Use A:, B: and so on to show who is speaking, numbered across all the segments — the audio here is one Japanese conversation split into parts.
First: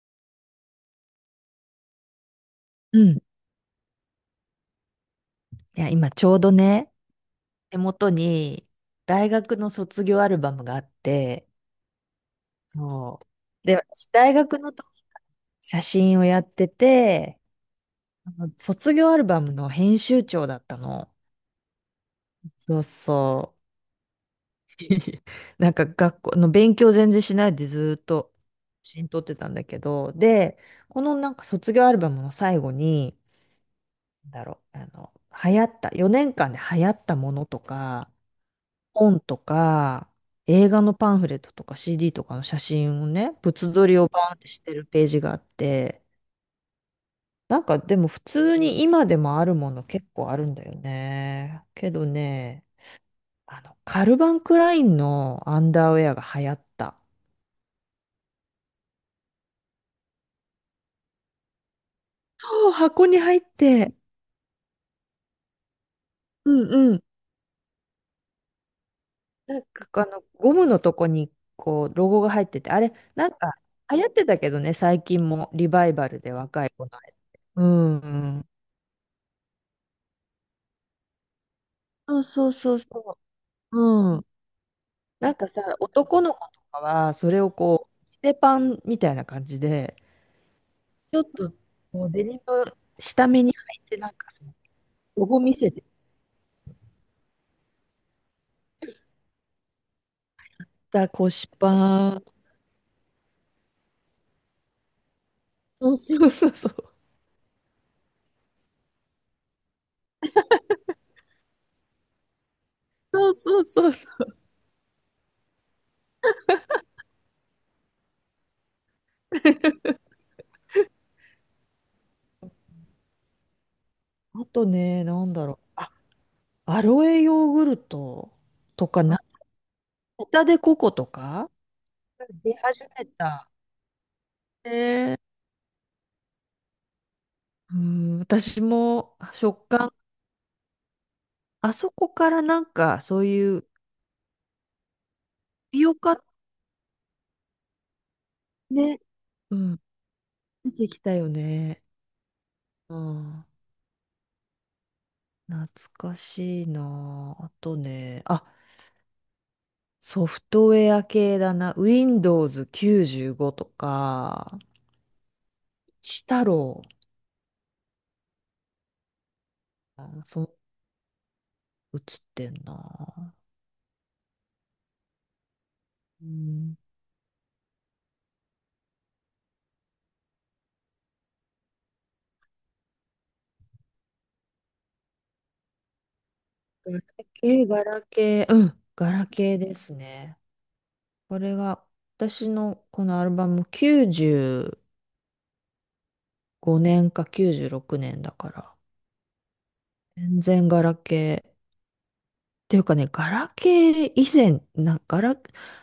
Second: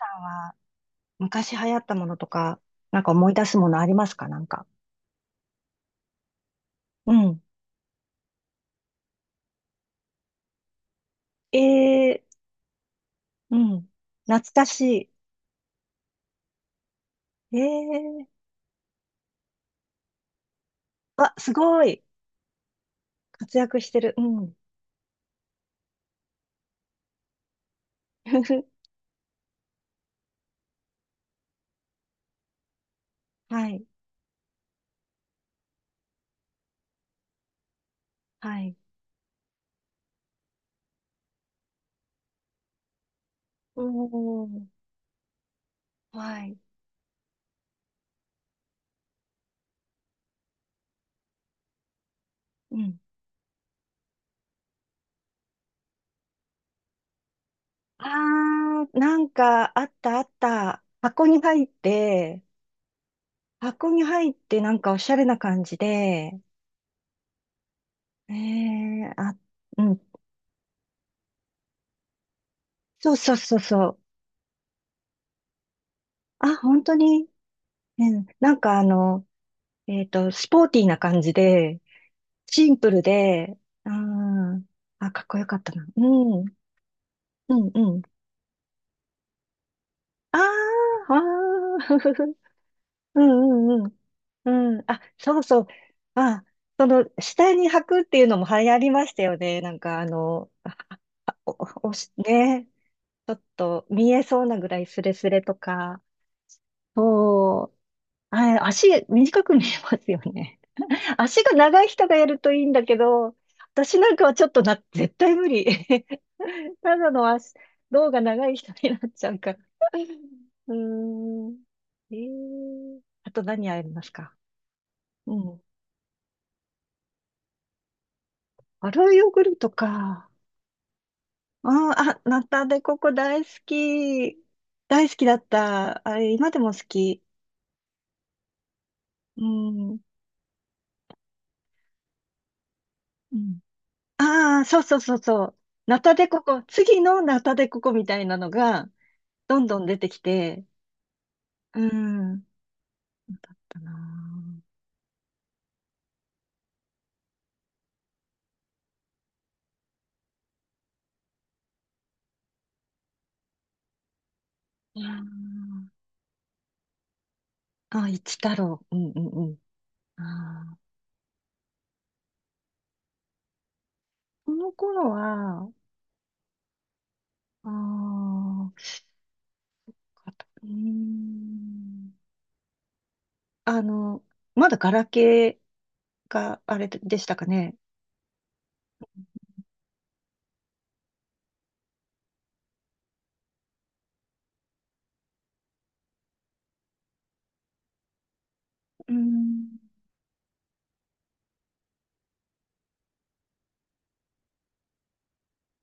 A: は。昔流行ったものとか、
B: う
A: なん
B: ん。
A: か
B: い
A: 思い出すものありますかなんか。
B: や、今ちょうどね、
A: うん。
B: 手元に大学の卒業アルバムがあって、
A: ええ、
B: そ
A: う
B: う。で、
A: ん。
B: 私大
A: 懐
B: 学
A: か
B: の時
A: し
B: 写真をやってて、
A: い。
B: あ
A: ええ、
B: の卒業アルバムの編集長だったの。
A: あ、すごい。
B: そう
A: 活
B: そ
A: 躍してる。うん。
B: う。なんか学校の勉強全然しないでずーっと 写真撮ってたんだけど、で、このなんか卒業アルバムの最後に、
A: はい。
B: なんだろう、あの、流行った、4年間で流行ったものとか、
A: はい。
B: 本とか、映画のパンフレットとか CD とかの写真をね、物
A: お
B: 撮りをバーンってし
A: ー。
B: てるページがあって、
A: はい。
B: なんかでも普通に今でもあるもの結構あるんだよね。けどね、
A: うん。
B: あの、カルバンクラインのアンダーウェアが流行った。
A: あなんか、あったあった。箱に入って、
B: そう、箱に入っ
A: 箱
B: て、
A: に入ってなんかおしゃれな感じで、
B: うんうん。
A: ええ、あ、うん。
B: ゴムのとこにこう、ロゴが入ってて、あれ、
A: そう
B: な
A: そ
B: ん
A: う
B: か
A: そうそう。
B: 流行ってたけどね、最近もリバイバルで
A: あ、
B: 若い
A: 本
B: 子の
A: 当
B: あれ。
A: に。
B: うんう
A: うん。
B: ん。
A: なんかスポーティーな感じで、
B: そうそう
A: シ
B: そ
A: ン
B: う
A: プル
B: そ
A: で、あ
B: う。
A: ーかっ
B: なん
A: こよ
B: か
A: か
B: さ、
A: ったな。う
B: 男の子
A: ん、
B: とかは、それを
A: うん、
B: こ
A: うん。
B: う、着せパンみたいな感じで、
A: あー
B: ちょっと
A: あ
B: こうデ
A: ー、
B: ニム
A: う
B: 下目に履
A: んうんう
B: いて、
A: ん。うん、あ、
B: ロ
A: そ
B: ゴ
A: う
B: 見
A: そう。
B: せて
A: あ、下に履くっていうのも流行りましたよね。なんか、あの、あ
B: た
A: あ
B: 腰
A: お、お
B: パ
A: し、
B: ン。
A: ね、ちょっと見えそうなぐらいスレスレと
B: そう
A: か。
B: そうそうそう。
A: そう。あ、足短く見えますよね。足が長い人がやるといいんだけ
B: そう
A: ど、
B: そうそう
A: 私
B: そ
A: なんかは
B: う。
A: ちょっとな、絶対無理。ただの足、胴が長い人になっちゃうから。うーん。あと何ありますか？
B: あとね、なん
A: う
B: だろ
A: ん。
B: う。あ、アロエヨーグルトと
A: ア
B: か、
A: ロイ
B: な、
A: ヨーグルト
B: ホ
A: か。
B: タデココとか
A: うん、あ、ナ
B: 出
A: タデ
B: 始
A: コ
B: め
A: コ大
B: た。
A: 好き。大好
B: ね、
A: きだった。あれ、今でも好き。
B: うん、私も
A: う
B: 食感、
A: ん。
B: あそこからなんかそう
A: う
B: い
A: ん。
B: う、タ
A: ああ、そうそうそうそう。
B: ピオ
A: ナタ
B: カ
A: デココ、次のナタデココみたいなのが、
B: ね、う
A: どんど
B: ん、
A: ん出てきて、
B: 出てきたよ
A: う
B: ね。
A: ん。
B: うん。
A: たな
B: 懐かしいなあ。あとね、あ、ソフトウェア系だな。Windows 95とか、
A: あ。
B: シ太郎。
A: ああ、一太郎。うんうんうん。
B: あ、そう、
A: ああ、
B: 映ってんな。
A: この頃は、
B: うん。
A: ああ、かとうーん。あの、まだガラケーがあれ
B: ガラ
A: でしたか
B: ケー、
A: ね。
B: ガラケー。うん、ガラケーですね。これが、私のこのアルバム95年か96年だから、
A: うん。
B: 全然ガラケー。ていうかね、ガラケー以前、な、ガラ、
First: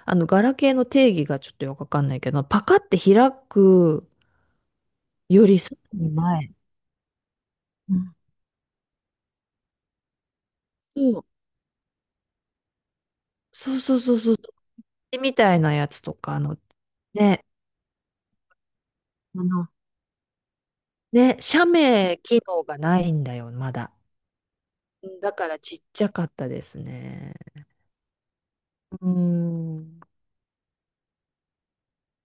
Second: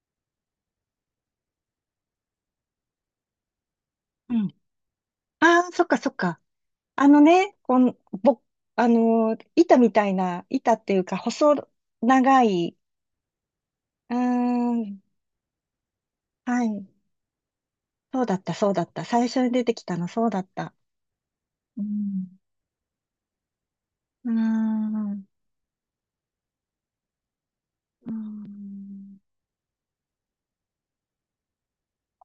B: あの、ガラケーの定義がちょっとよくわかんないけど、パカって開く
A: うん。
B: より
A: あ
B: さ
A: あ、そっか
B: ら
A: そ
B: に
A: っか。
B: 前。
A: あのね、こ
B: う
A: の、
B: ん、
A: ぼ、あのー、板みたいな、板っていうか、細長い、
B: そうそう
A: う
B: そ
A: ー
B: うそうそ
A: ん、
B: う。みたいなやつとか、あの、
A: はい。
B: ね、
A: そうだった、そうだった。最初
B: あ
A: に出
B: の、
A: てきたの、そうだった。
B: ね、写
A: う
B: メ
A: ん。
B: 機能がないんだよ、まだ。
A: うー
B: うん、
A: ん。
B: だからちっちゃかったですね。
A: うー
B: う
A: ん、
B: ん。う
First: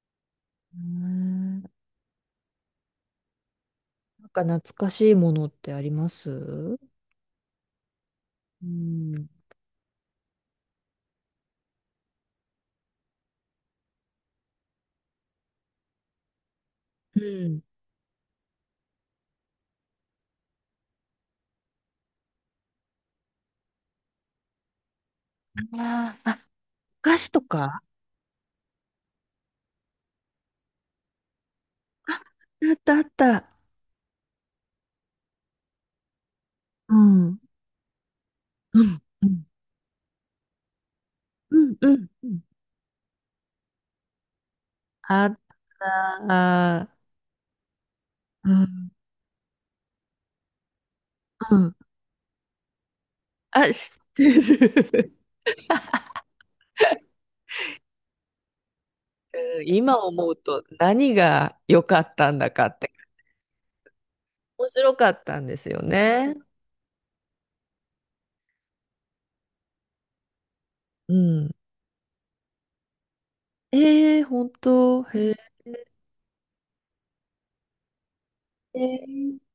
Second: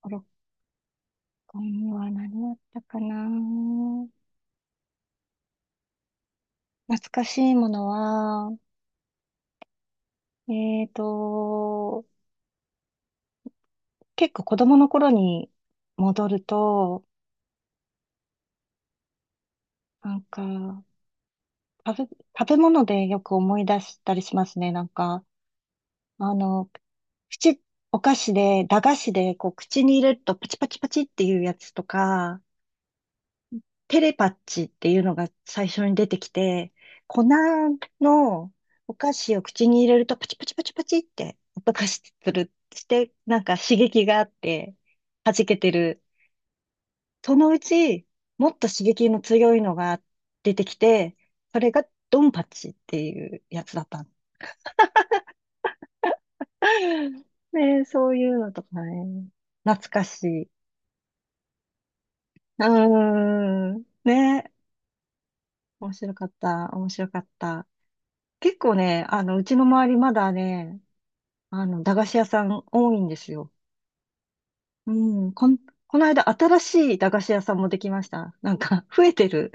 A: 5、6回
B: ん、
A: には何だったかな。
B: なんか懐かしいものってあります？う
A: 懐かしいものは、
B: ん。
A: えーと、結構子供の頃に戻ると、
B: うん。
A: なんか、食べ物でよく思い出したりしますね。なんか、
B: あー
A: あ
B: あ、
A: の、
B: お菓子と
A: 口、
B: か。
A: お菓子で、駄菓子で、こう、口に入れるとパチパチパチっていうやつとか、
B: あったあった。
A: テレパッチっていうのが最初に出てきて、
B: う
A: 粉
B: ん。
A: の
B: う
A: お
B: ん。
A: 菓
B: う
A: 子を
B: ん。
A: 口に入れるとパチパチパチパチって
B: う
A: 音
B: ん
A: が子
B: うん。
A: す
B: うん、
A: る、して、なんか刺激があって
B: あ
A: 弾
B: っ
A: けてる。
B: た。
A: そのうち、もっ
B: う
A: と刺
B: ん。
A: 激の強いのが出てきて、
B: う
A: それ
B: ん。
A: がドンパチっていうや
B: あ、
A: つだっ
B: 知っ
A: たの。
B: てる。
A: ねえ、そういうのとかね。
B: うん、
A: 懐
B: 今
A: かし
B: 思う
A: い。う
B: と何が良かったんだかって
A: ーん。ねえ、
B: 面白かったんですよ
A: 面白かっ
B: ね。
A: た。面白かった。結構ね、うちの周りまだね、
B: うん。
A: 駄菓子屋さん多いんですよ。
B: ええ、本
A: う
B: 当。へ
A: ん、
B: え。
A: この間新しい駄菓子屋さんもできました。なん
B: え
A: か、増えて
B: ー、
A: る。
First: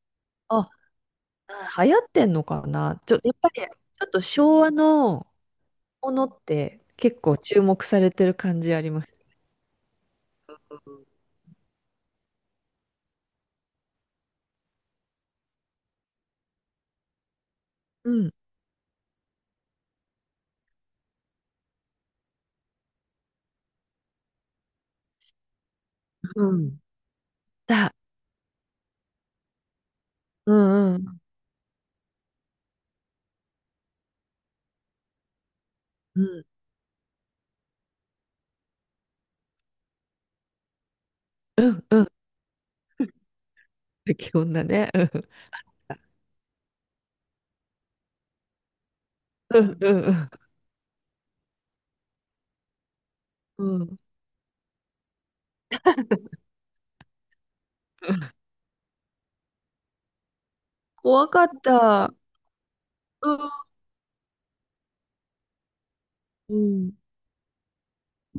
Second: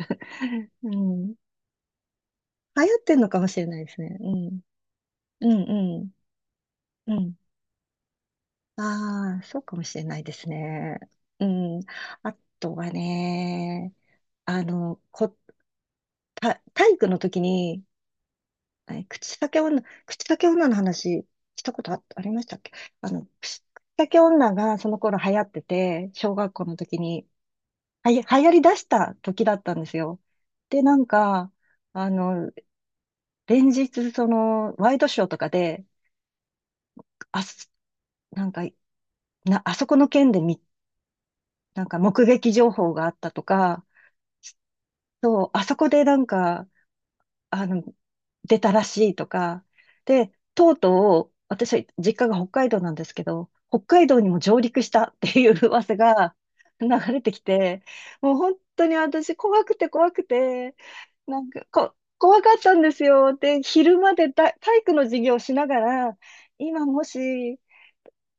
B: あ、
A: うん。流
B: 流行ってんのか
A: 行
B: な。
A: っ
B: ち
A: てん
B: ょ、
A: の
B: やっ
A: かも
B: ぱ
A: し
B: り
A: れ
B: ち
A: ないです
B: ょっ
A: ね。
B: と
A: う
B: 昭
A: ん。
B: 和の
A: うん、
B: ものって
A: うん、
B: 結
A: う
B: 構
A: ん。
B: 注目されてる感じあります。
A: ああ、そうかもしれないですね。うん。あとはね、あの、こ、体育の時に、
B: うん。
A: 口裂け女の話したことありましたっけ？口裂け女がその頃流行ってて、小学
B: う
A: 校の
B: ん。
A: 時に、
B: だ。
A: 流行り出した時だったんですよ。
B: う
A: で、
B: ん
A: な
B: う
A: ん
B: ん。
A: か、あの、連日、ワイドショーとかで、
B: うん。
A: あす、なんか、あそこの件で
B: う
A: な
B: ん
A: んか
B: うん、
A: 目撃情報があったとか、
B: 基本だね。うん。
A: そう、あそこでなんか、あの、出たらしいと
B: う
A: か。
B: んうん
A: で、とうとう、私は実家が北海道なんですけど、
B: う
A: 北
B: ん。うん。
A: 海道にも上陸したっていう噂が流れてきて、もう本当に私怖くて怖くて、
B: 怖
A: な
B: かっ
A: んか
B: た。
A: 怖かったんです
B: う
A: よ。
B: ん。
A: で、昼まで体育の授業をしながら、
B: う
A: 今
B: ん。
A: もし、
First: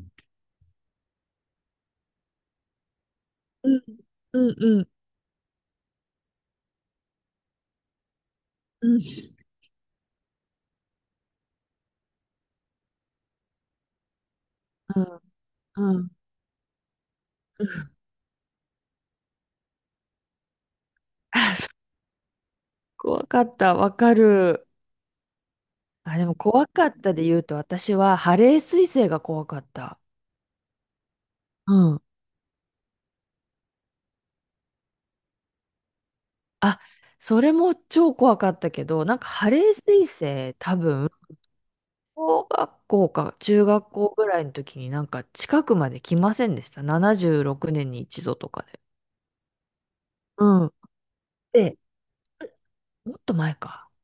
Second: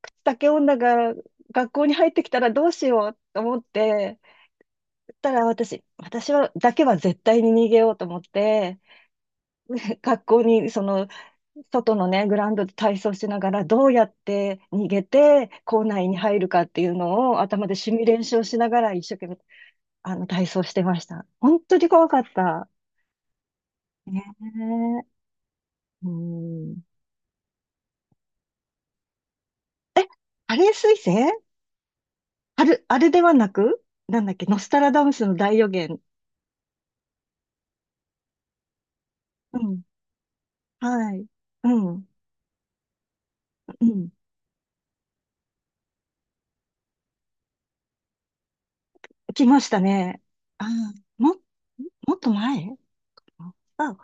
A: 口竹女が学校に入ってきたらどうしようと思っ
B: うん
A: て、
B: うん。
A: たら私、私は、だけは絶対に逃げようと思って、
B: うん。
A: 学校にその外のね、グラウンドで体操しながら、どうやって逃
B: う
A: げ
B: ん。
A: て、校
B: う
A: 内
B: ん。
A: に入るかっていうのを頭でシミュレーションしながら、一生懸命、体操してました。
B: あ
A: 本
B: そ
A: 当に怖かった。
B: 怖かった。わか
A: ね
B: る。
A: え。う
B: あ、でも怖
A: ん。
B: かったで言うと、私はハレー彗星が怖かった。
A: あれ彗星
B: うん。
A: ある、あれではなく、なんだっけ、ノスタラダムスの大予言。
B: あ、それも超怖かったけど、なんかハ
A: う
B: レー
A: ん。
B: 彗星多分、
A: はい。うん。
B: 小学校か中
A: う
B: 学
A: ん。
B: 校ぐらいの時になんか近くまで来ませんでした？76年に一度とかで。
A: 来ましたね。あ
B: うん。
A: ー、も、
B: で、
A: もっと前。
B: もっと前か。
A: あ、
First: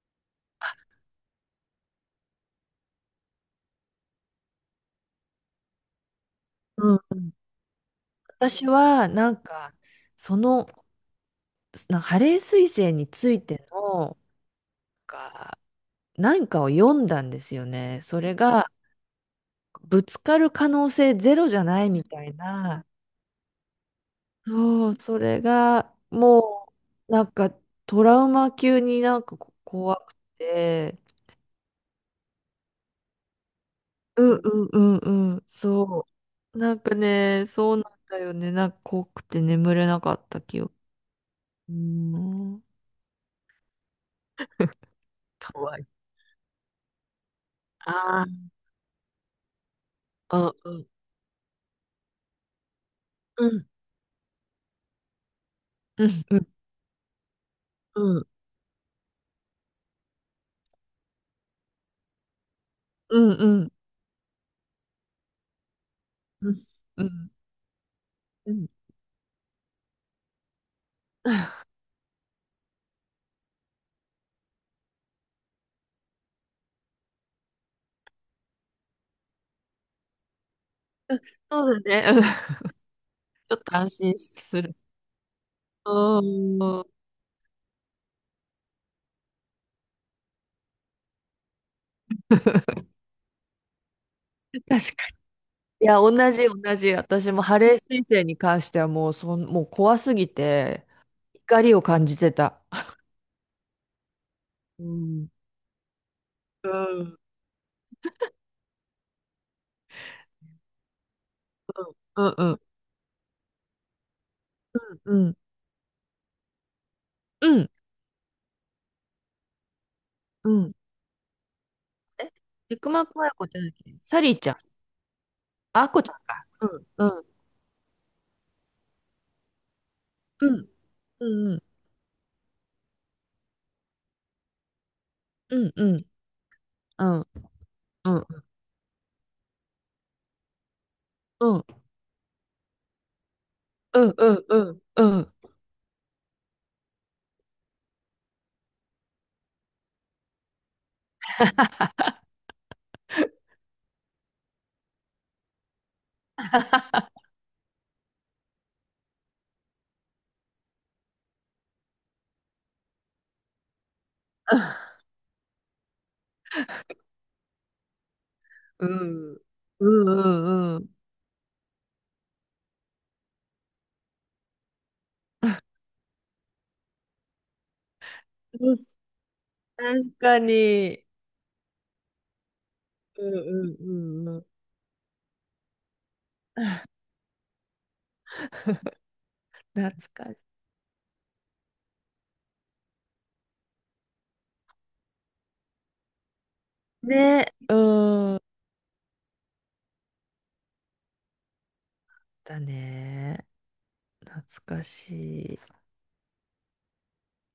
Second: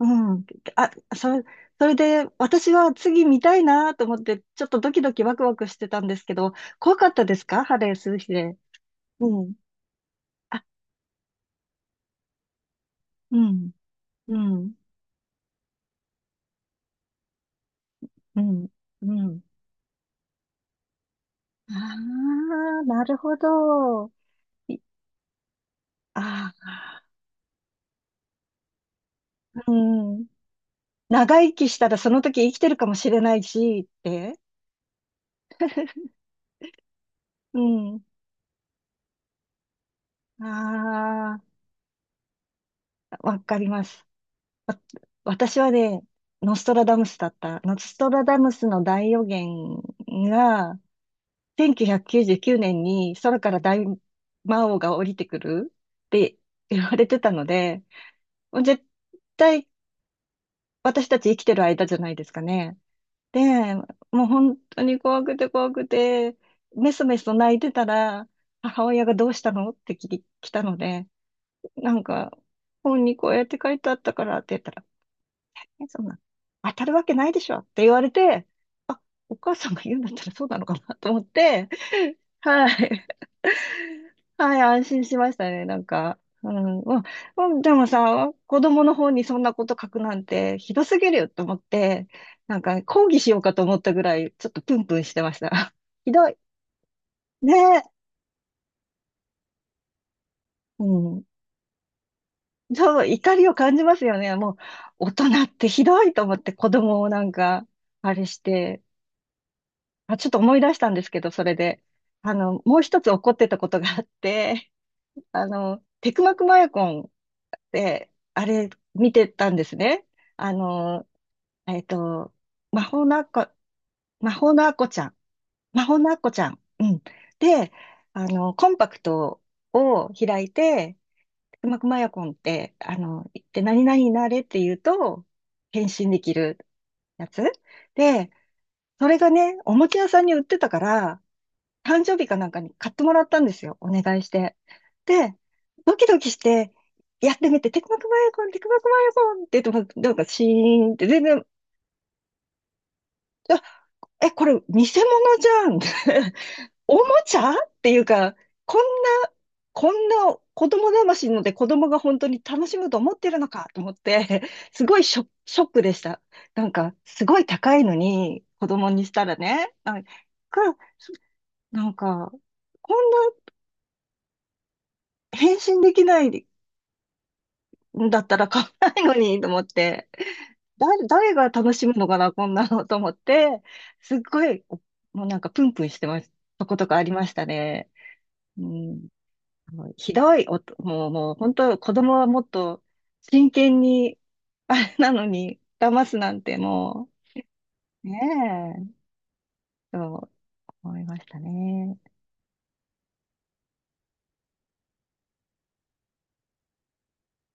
A: うん。あ、それで、私は次見たいなと思って、ちょっとドキドキワクワクしてたんですけど、
B: う
A: 怖
B: ん
A: かっ
B: う
A: た
B: ん、
A: ですか？ハレーする日で。
B: 私は、
A: うん。
B: そ
A: あ、
B: の、なんかハレー彗星につ
A: う
B: いて
A: ん、
B: の、
A: うん、
B: か、なんかを読んだんですよね。それ
A: うん、
B: が、
A: うん。
B: ぶつかる可能性ゼロじゃないみた
A: あ
B: い
A: あ、
B: な。
A: なるほど。い
B: そう、それが、
A: あ
B: も
A: あ、
B: う、なんか、トラウマ級になんかこ
A: う
B: 怖く
A: ん。
B: て、
A: 長生きしたらその時生きてるかもしれないし、っ
B: う
A: て。
B: んうんうんうん、そう。なんかね、
A: う
B: そうなん
A: ん。
B: だよね。なんか怖くて眠れなかった記憶。
A: あ
B: うん。
A: あ、わかります。わ私は
B: 怖い。
A: ね、ノストラダムスだった。ノストラ
B: あ、
A: ダ
B: あ
A: ムスの大予言
B: あ、う
A: が、
B: ん、
A: 1999年に空
B: う
A: から
B: ん、
A: 大魔王が降りてくる
B: う
A: っ
B: ん、
A: て
B: うん、
A: 言われてたので、
B: うん、
A: もう絶対私たち生きてる間じゃないですかね。
B: うん、うん、
A: で、もう本当に怖くて怖くて、
B: うん、
A: メ
B: う
A: ソメ
B: ん、
A: ソ泣いてたら、
B: うん。
A: 母親がどうしたのって聞き来たので、なんか、本にこうやって書いてあったからって言ったら、え、そんな、当たるわけないでしょって言われて、あ、お母さんが言うんだったらそうなのかなと思って、
B: そうだね。うん。ち
A: はい。
B: ょっと安心
A: はい、
B: する。
A: 安心しましたね、なんか。
B: う
A: うん、
B: ん。
A: まあ、うんでもさ、子供の方にそんなこと書くなんてひどすぎるよと思って、なんか抗議しようかと思ったぐらい、ちょっと
B: 確
A: プ
B: か
A: ンプンし
B: に。
A: てました。
B: いや、
A: ひど
B: 同
A: い。
B: じ、同じ。私も
A: ね
B: ハレー
A: え。
B: 彗星に関してはもう、そん、もう怖すぎ
A: う
B: て、
A: ん。
B: 怒りを感じてた。
A: そう、怒りを感じますよね。もう、
B: う
A: 大人
B: ん。
A: ってひどいと思って子
B: う
A: 供を
B: ん。
A: なんか、あれして、あ、ちょっと思い出したんですけど、それで。
B: うん。うん。
A: もう一つ怒ってたことがあって、
B: う ん。
A: テクマクマヤコンっ
B: うん。うん。
A: て、あれ、見てたんですね。
B: う
A: あ
B: ん。
A: の、えっ
B: え、
A: と、
B: テ
A: 魔
B: ク
A: 法
B: マ
A: のア
B: ク
A: ッ
B: アヤコ
A: コ、
B: っゃ何？サ
A: 魔
B: リーちゃ
A: 法
B: ん。
A: のアッコちゃん。
B: あ、
A: 魔
B: ア
A: 法
B: コち
A: の
B: ゃ
A: ア
B: ん
A: ッコち
B: か。
A: ゃん。
B: う
A: う
B: ん。
A: ん。
B: うん。
A: で、コンパクトを開
B: う
A: い
B: ん。
A: て、
B: う
A: テ
B: ん。
A: クマクマヤコンって、言って何々になれって言うと、
B: うん。
A: 変
B: うん。
A: 身できる
B: うん。うん。
A: やつ。
B: う
A: で、
B: ん。
A: それがね、おもちゃ屋さんに売ってたから、
B: うん。
A: 誕生日かなんかに買ってもらったんですよ。お
B: うん
A: 願いし
B: うん
A: て。
B: うんう
A: で、
B: ん。
A: ドキドキして、やってみて、テクマクマヤコン、テクマクマヤコンって言っても、なんかシーンって全然、あ、え、これ偽物じゃん。おもちゃっていうか、こんな、こんな子供騙しので子供が本当に楽しむと思ってるのかと思って、すごいショックでした。なんか、すごい高いのに、子
B: う
A: 供にした
B: ん
A: らね、
B: うんう
A: か、
B: んうん。
A: なんかこんな返信できないんだったら買わないのにと思って、
B: 確か
A: だ、
B: に。
A: 誰が楽しむのかな、こんなのと思っ
B: うんう
A: て、
B: んう
A: すっ
B: んう
A: ご
B: ん。
A: い、もうなんかプンプンしてます。とことかありましたね。うん、も
B: 懐
A: うひ
B: か
A: ど
B: し
A: い、もう本当、子供はもっと真剣に、あれなのに、騙すなんて
B: い。
A: も
B: ね。
A: う、
B: うん。
A: ねえ、と思いましたね。
B: だね。懐かしい。